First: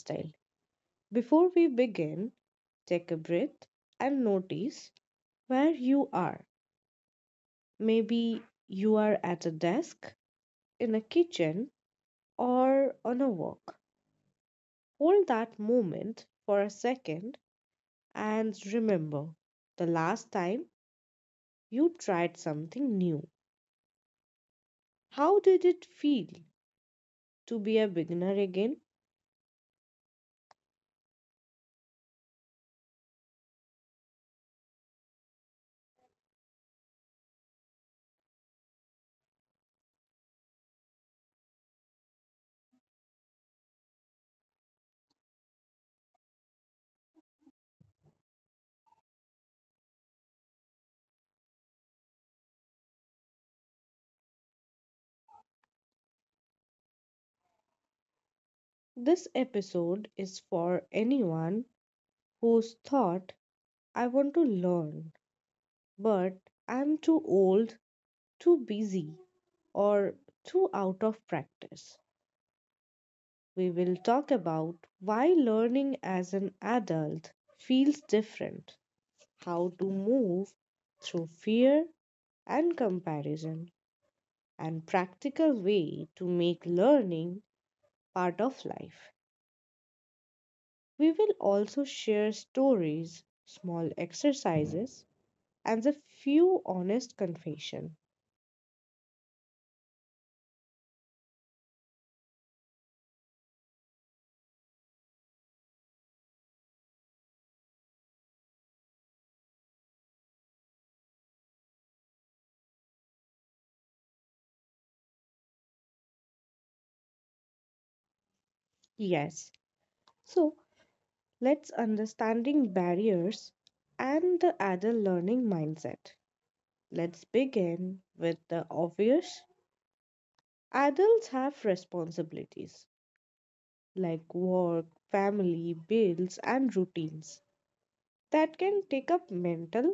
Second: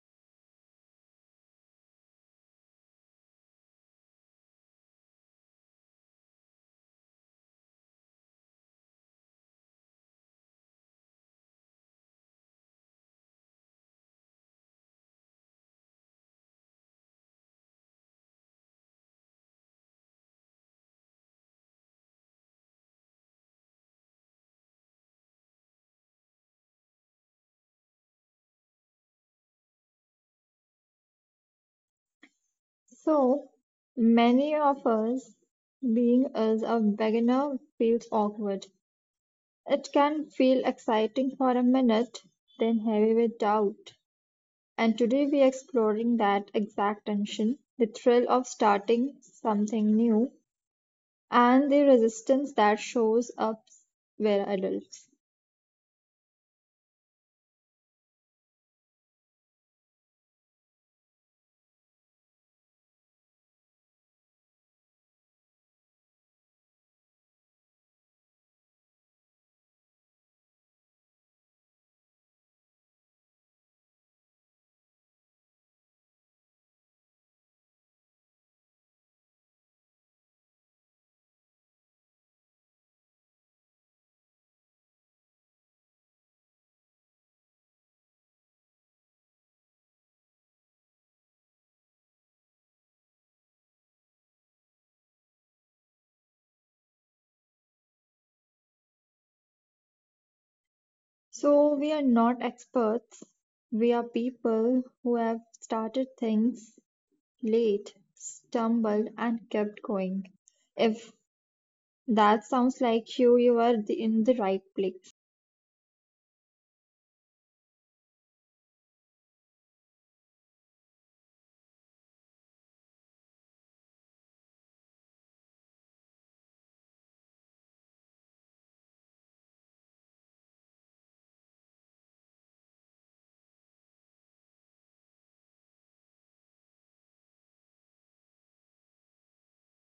Lifestyle. Before we begin, take a breath and notice where you are. Maybe you are at a desk, in a kitchen, or on a walk. Hold that moment for a second and remember the last time you tried something new. How did it feel to be a beginner again? So, many of us, being as a beginner, feels awkward. It can feel exciting for a minute, then heavy with doubt. And today we are exploring that exact tension, the thrill of starting something new, and the resistance that shows up where adults. This episode is for anyone who's thought, I want to learn, but I'm too old, too busy, or too out of practice. We will talk about why learning as an adult feels different, how to move through fear and comparison, and practical way to make learning part of life. We will also share stories, small exercises, and a few honest confession. So, we are not experts, we are people who have started things late, stumbled, and kept going. If that sounds like you, in the right place. Yes. So, let's understanding barriers and the adult learning mindset. Let's begin with the obvious. Adults have responsibilities like work, family, bills, and routines that can take up mental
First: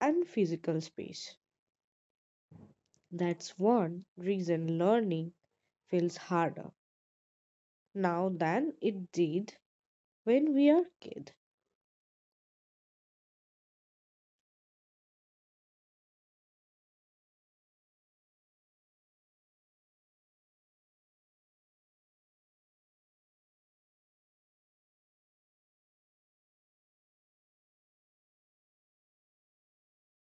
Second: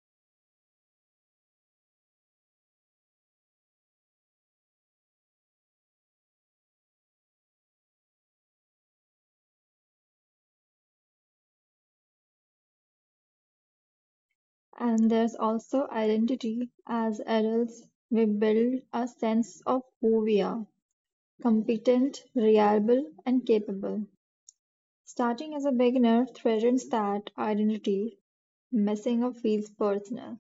and physical space. That's one reason learning feels harder now than it did when we are kids. And there's also identity. As adults, we build a sense of who we are competent, reliable, and capable. Starting as a beginner threatens that identity, messing up feels personal.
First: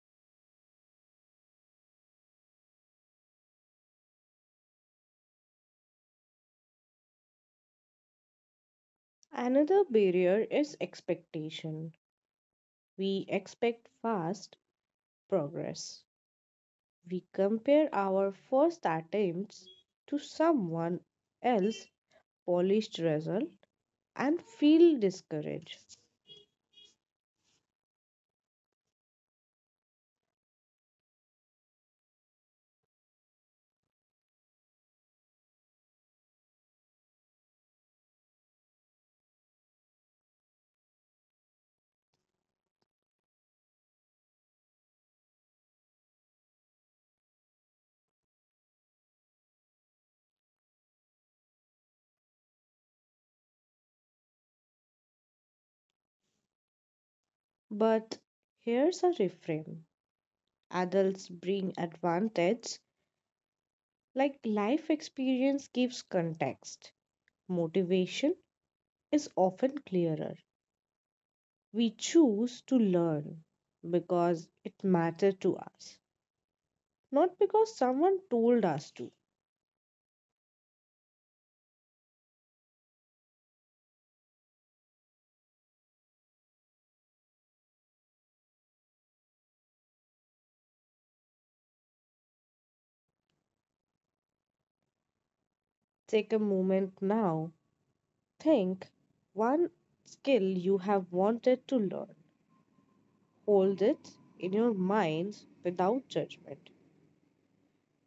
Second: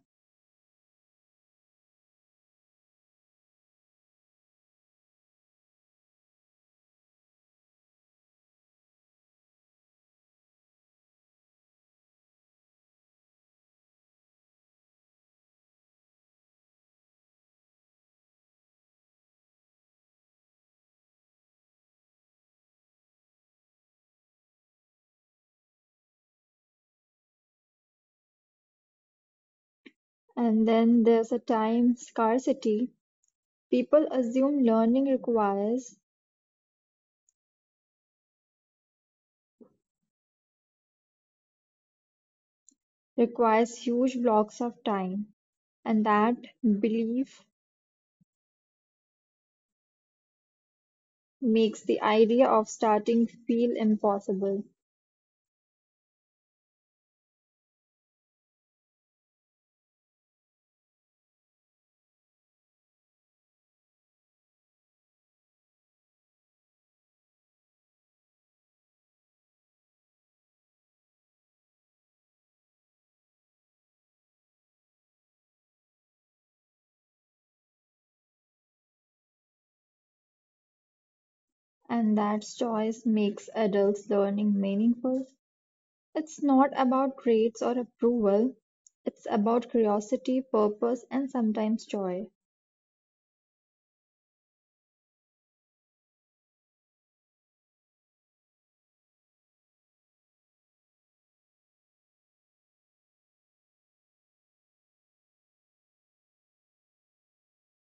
Another barrier is expectation. We expect fast progress. We compare our first attempts to someone else's polished result and feel discouraged. And then there's a time scarcity. People assume learning requires huge blocks of time, and that belief makes the idea of starting feel impossible. But here's a reframe: adults bring advantage like life experience gives context. Motivation is often clearer. We choose to learn because it mattered to us, not because someone told us to. And that choice makes adults learning meaningful. It's not about grades or approval, it's about curiosity, purpose, and sometimes joy. Take a moment now. Think one skill you have wanted to learn. Hold it in your mind without judgment.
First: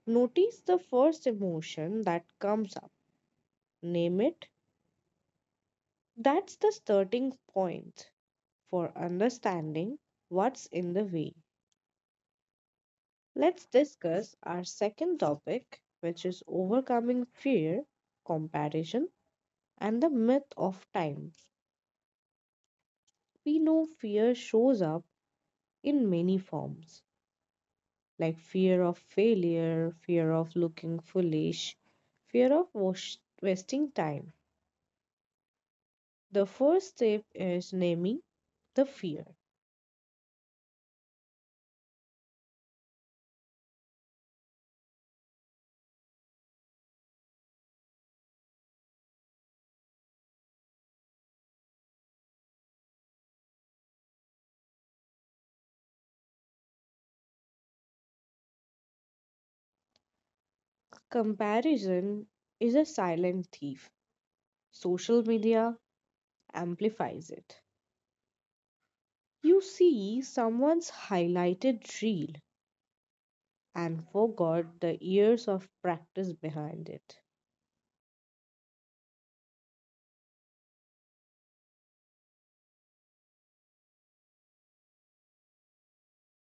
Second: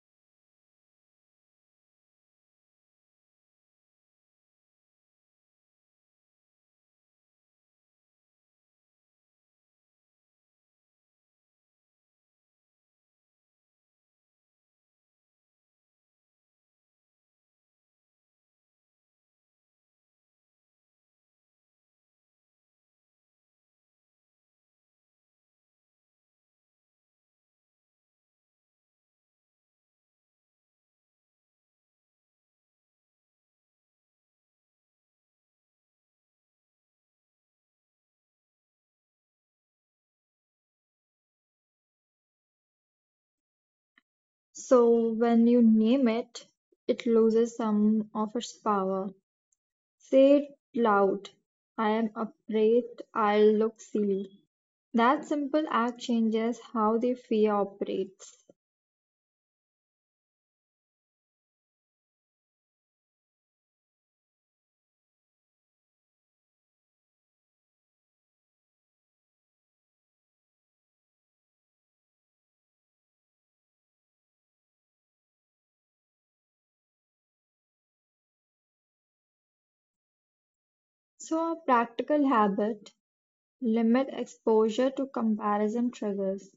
Notice the first emotion that comes up. Name it. That's the starting point for understanding what's in the way. Let's discuss our second topic, which is overcoming fear, comparison, and the myth of time. We know fear shows up in many forms like fear of failure, fear of looking foolish, fear of wasting time. The first step is naming the fear. So when you name it, it loses some of its power. Say it loud. I am afraid I'll look silly. That simple act changes how the fear operates. Comparison is a silent thief. Social media amplifies it. You see someone's highlighted reel and forgot the years of practice behind it. So, a practical habit limit exposure to comparison triggers.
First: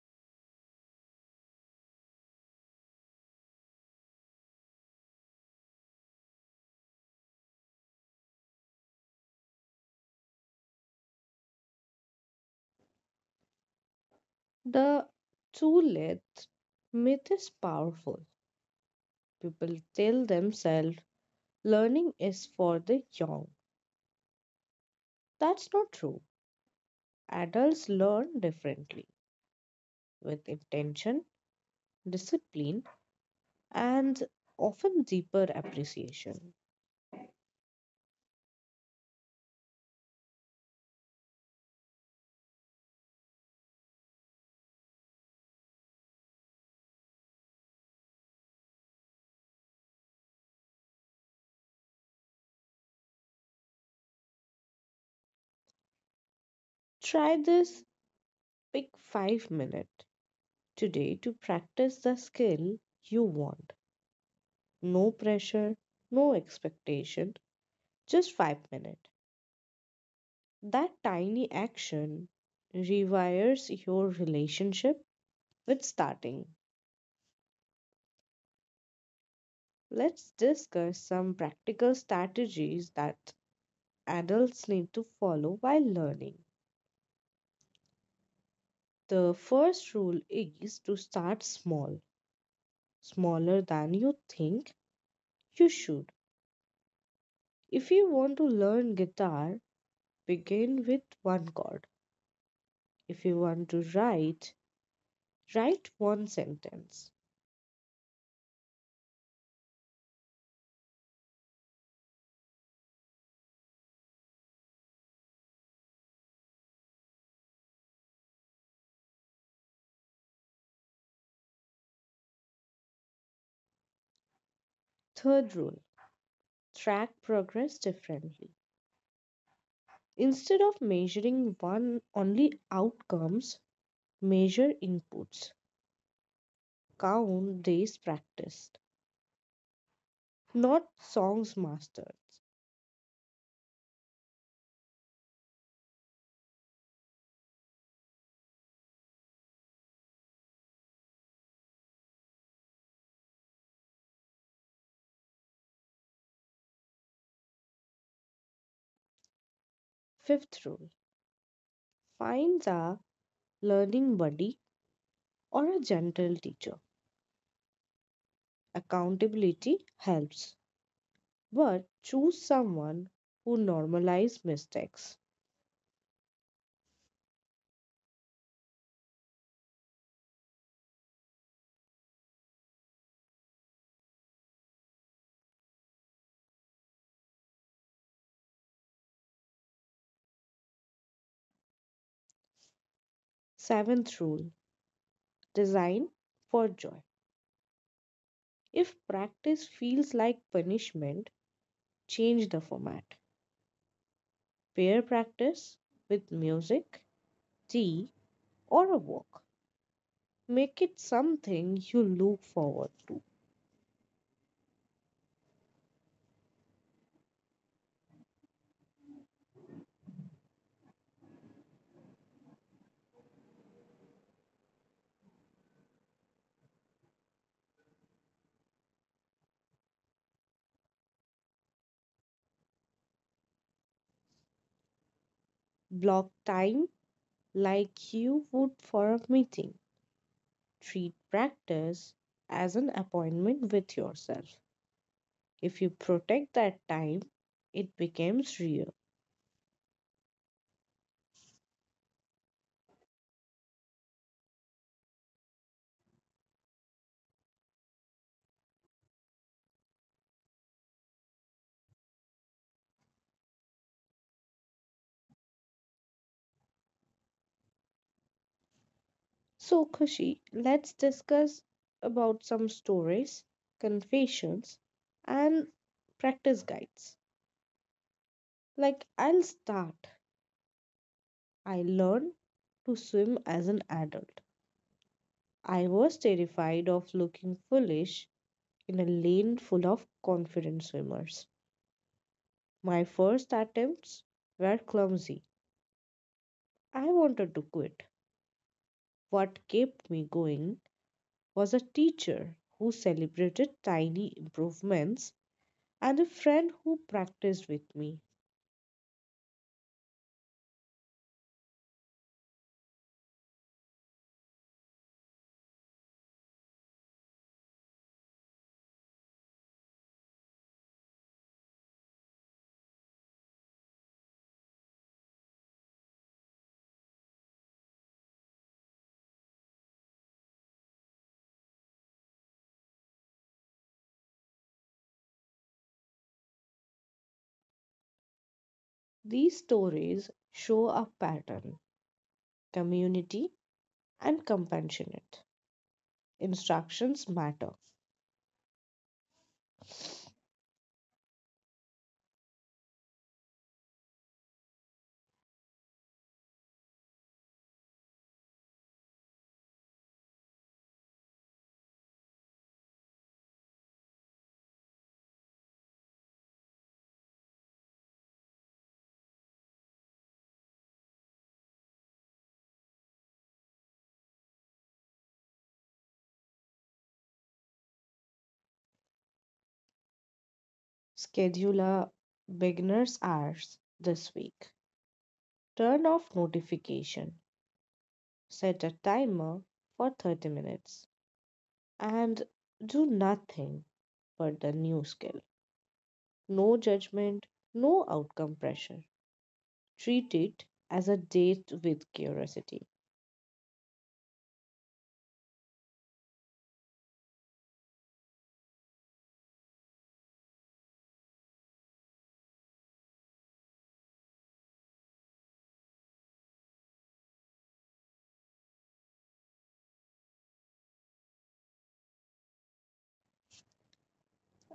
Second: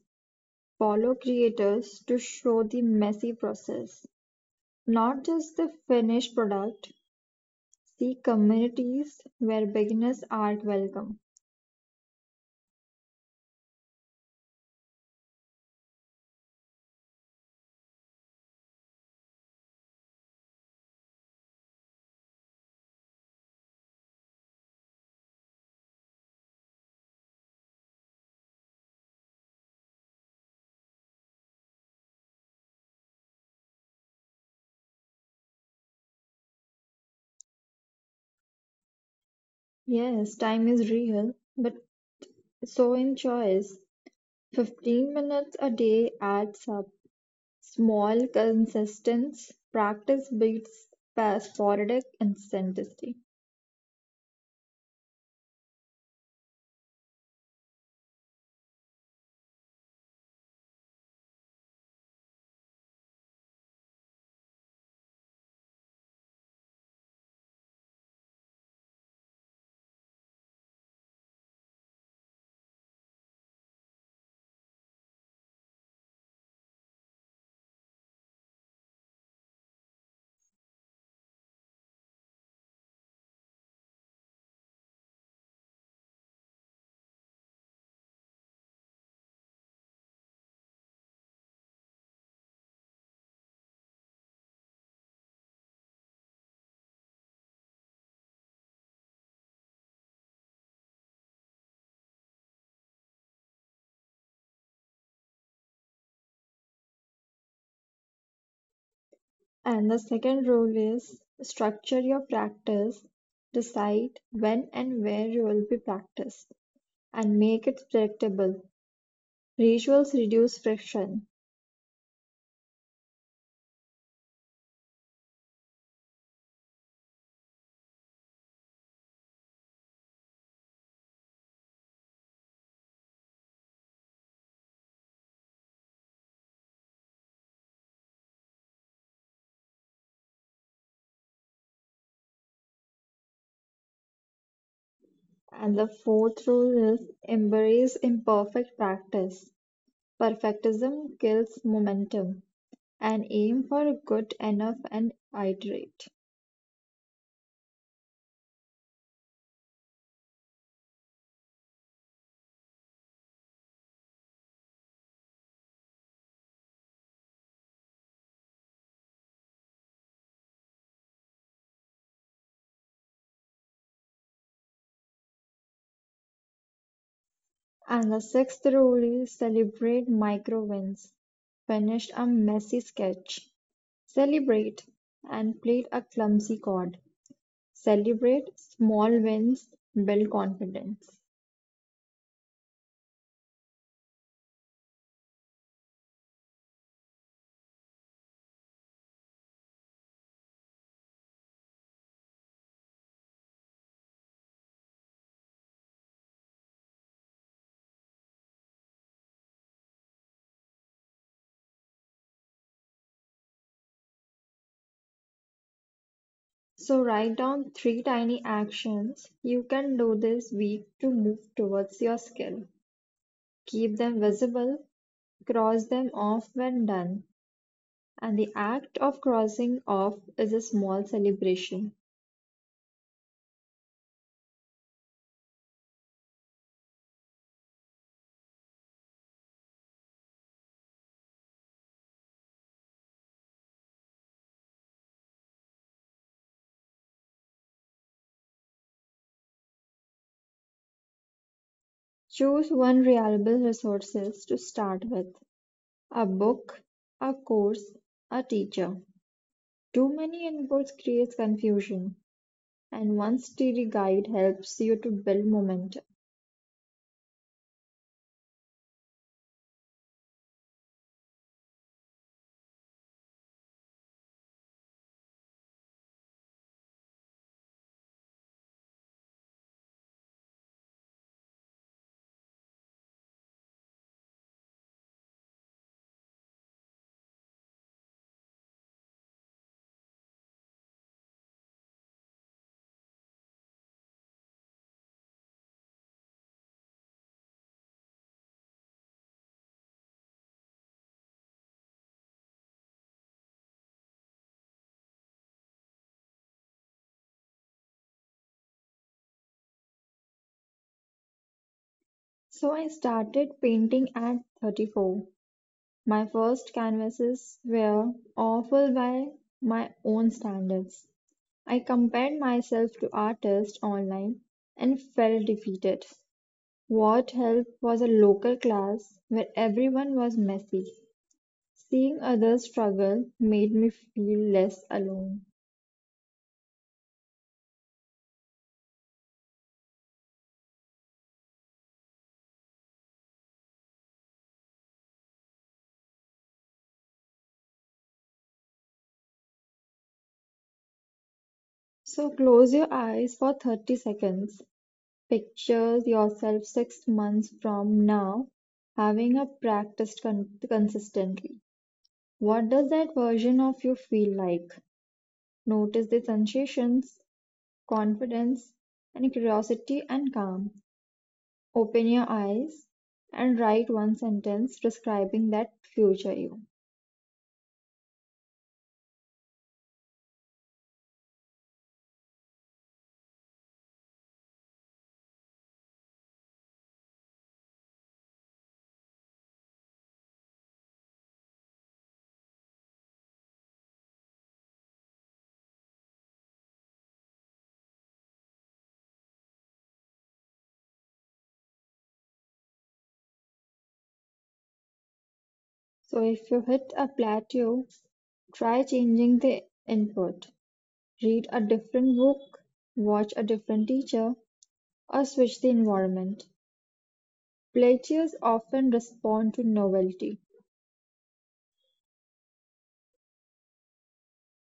Follow creators to show the messy process, not just the finished product. See communities where beginners are welcome. The two-lit myth is powerful. People tell themselves learning is for the young. That's not true. Adults learn differently with intention, discipline, and often deeper appreciation. Yes, time is real, but so in choice. 15 minutes a day adds up. Small, consistent practice beats sporadic intensity. Try this: pick 5 minute today to practice the skill you want. No pressure, no expectation, just 5 minutes. That tiny action rewires your relationship with starting. Let's discuss some practical strategies that adults need to follow while learning. The first rule is to start small, smaller than you think you should. If you want to learn guitar, begin with one chord. If you want to write, write one sentence. And the second rule is structure your practice. Decide when and where you will be practiced and make it predictable. Rituals reduce friction. Third rule: track progress differently. Instead of measuring one only outcomes, measure inputs. Count days practiced, not songs mastered. And the fourth rule is embrace imperfect practice. Perfectism kills momentum and aim for good enough and iterate. Fifth rule: finds a learning buddy or a gentle teacher. Accountability helps, but choose someone who normalizes mistakes. And the sixth rule is celebrate micro wins. Finished a messy sketch, celebrate, and played a clumsy chord. Celebrate small wins, build confidence. Seventh rule: design for joy. If practice feels like punishment, change the format. Pair practice with music, tea, or a walk. Make it something you look forward. So write down three tiny actions you can do this week to move towards your skill. Keep them visible, cross them off when done, and the act of crossing off is a small celebration. Block time like you would for a meeting. Treat practice as an appointment with yourself. If you protect that time, it becomes real. Choose one reliable resources to start with: a book, a course, a teacher. Too many inputs creates confusion, and one steady guide helps you to build momentum. So, Kushi, let's discuss about some stories, confessions, and practice guides. Like, I'll start. I learned to swim as an adult. I was terrified of looking foolish in a lane full of confident swimmers. My first attempts were clumsy. I wanted to quit. What kept me going was a teacher who celebrated tiny improvements and a friend who practiced with me. So I started painting at 34. My first canvases were awful by my own standards. I compared myself to artists online and felt defeated. What helped was a local class where everyone was messy. Seeing others struggle made me feel less alone. These stories show a pattern: community and compassionate. Instructions matter. So close your eyes for 30 seconds. Picture yourself 6 months from now having a practice consistently. What does that version of you feel like? Notice the sensations, confidence, and curiosity and calm. Open your eyes and write one sentence describing that future you. Schedule a beginner's hours this week. Turn off notification. Set a timer for 30 minutes and do nothing but the new skill. No judgment, no outcome pressure. Treat it as a date with curiosity. So if you hit a plateau, try changing the input. Read a different book, watch a different teacher, or switch the environment. Plateaus often respond to novelty.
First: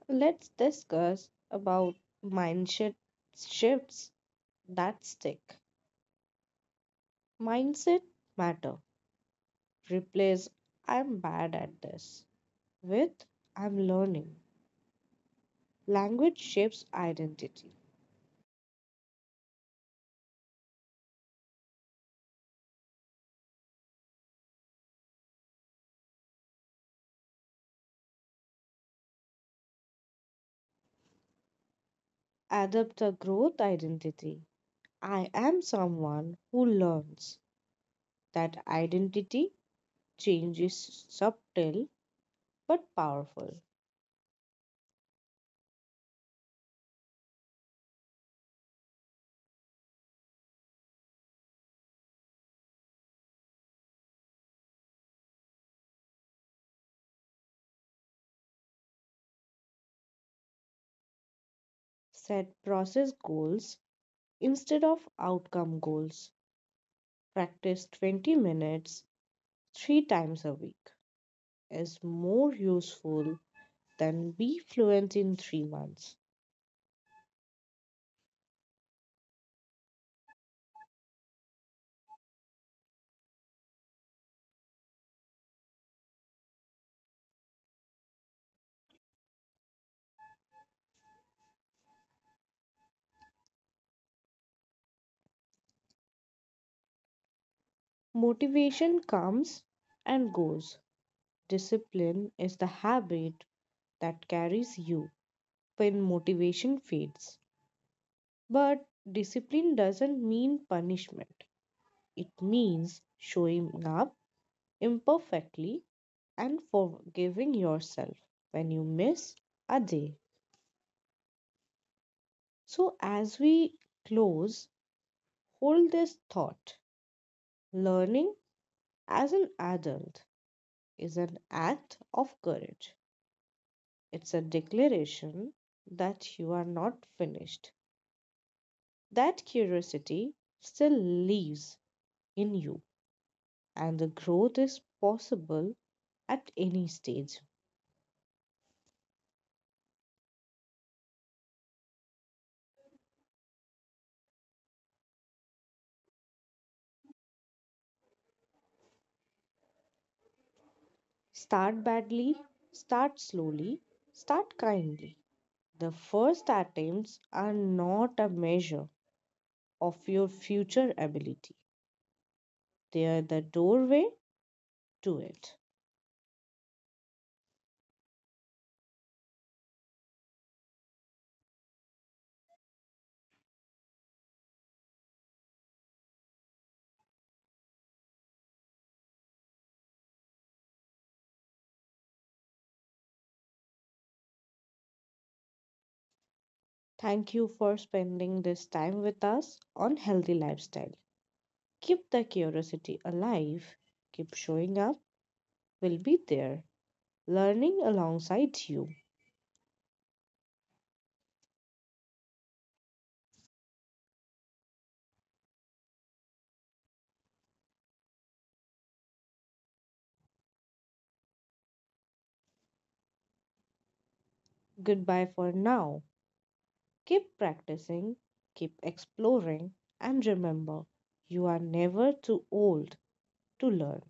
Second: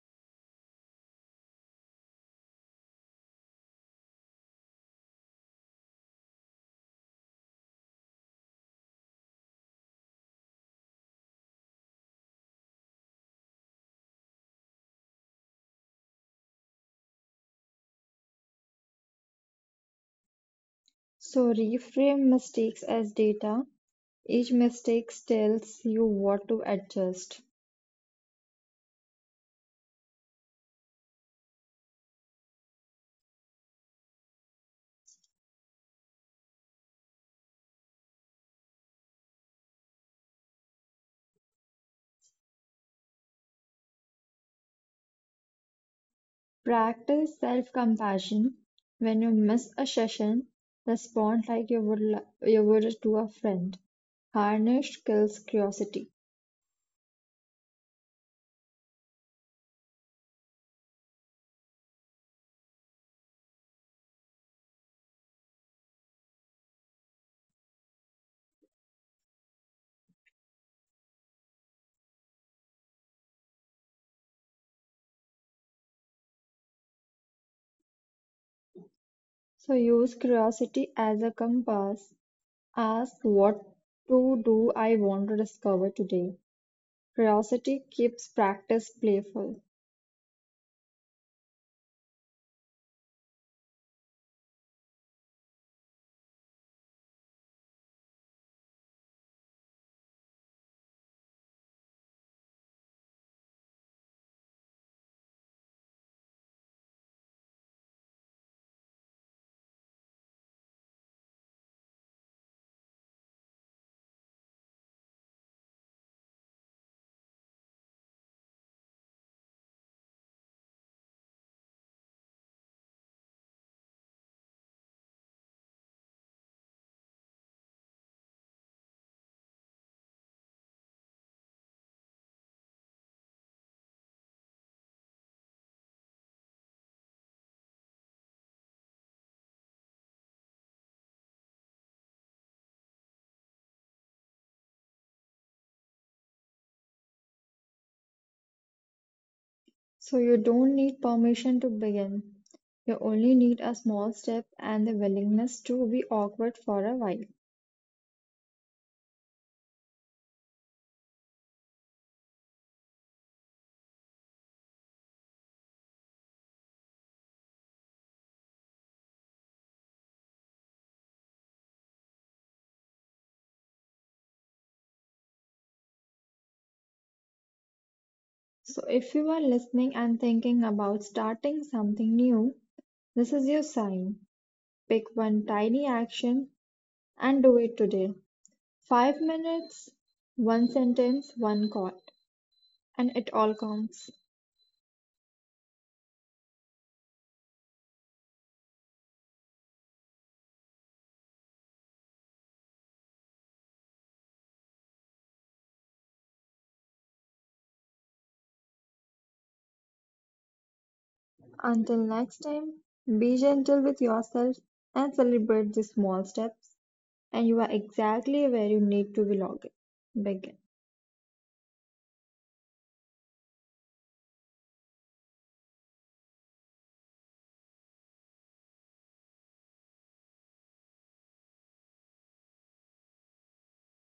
Let's discuss about mindset shifts that stick. Mindset matter. Replace "I'm bad at this" with "I'm learning." Language shapes identity. So reframe mistakes as data. Each mistake tells you what to adjust. Adopt a growth identity. I am someone who learns. That identity change is subtle but powerful. Practice self-compassion. When you miss a session, respond like you would li- you would to a friend. Harness kills curiosity. Set process goals instead of outcome goals. Practice 20 minutes three times a week is more useful than be fluent in 3 months. So use curiosity as a compass. Ask what to do I want to discover today. Curiosity keeps practice playful. Motivation comes and goes. Discipline is the habit that carries you when motivation fades. But discipline doesn't mean punishment, it means showing up imperfectly and forgiving yourself when you miss a day. So, as we close, hold this thought: learning as an adult is an act of courage. It's a declaration that you are not finished, that curiosity still lives in you, and the growth is possible at any stage. So you don't need permission to begin. You only need a small step and the willingness to be awkward for a while. Start badly, start slowly, start kindly. The first attempts are not a measure of your future ability; they are the doorway to it. So, if you are listening and thinking about starting something new, this is your sign. Pick one tiny action and do it today. 5 minutes, one sentence, one call, and it all counts. Thank you for spending this time with us on Healthy Lifestyle. Keep the curiosity alive, keep showing up, we'll be there, learning alongside you. Until next time, be gentle with yourself and celebrate the small steps, and you are exactly where you need to begin. Goodbye for now. Keep practicing, keep exploring, and remember, you are never too old to learn.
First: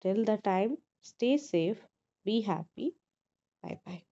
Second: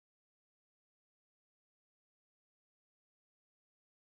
Till the time, stay safe, be happy, bye bye.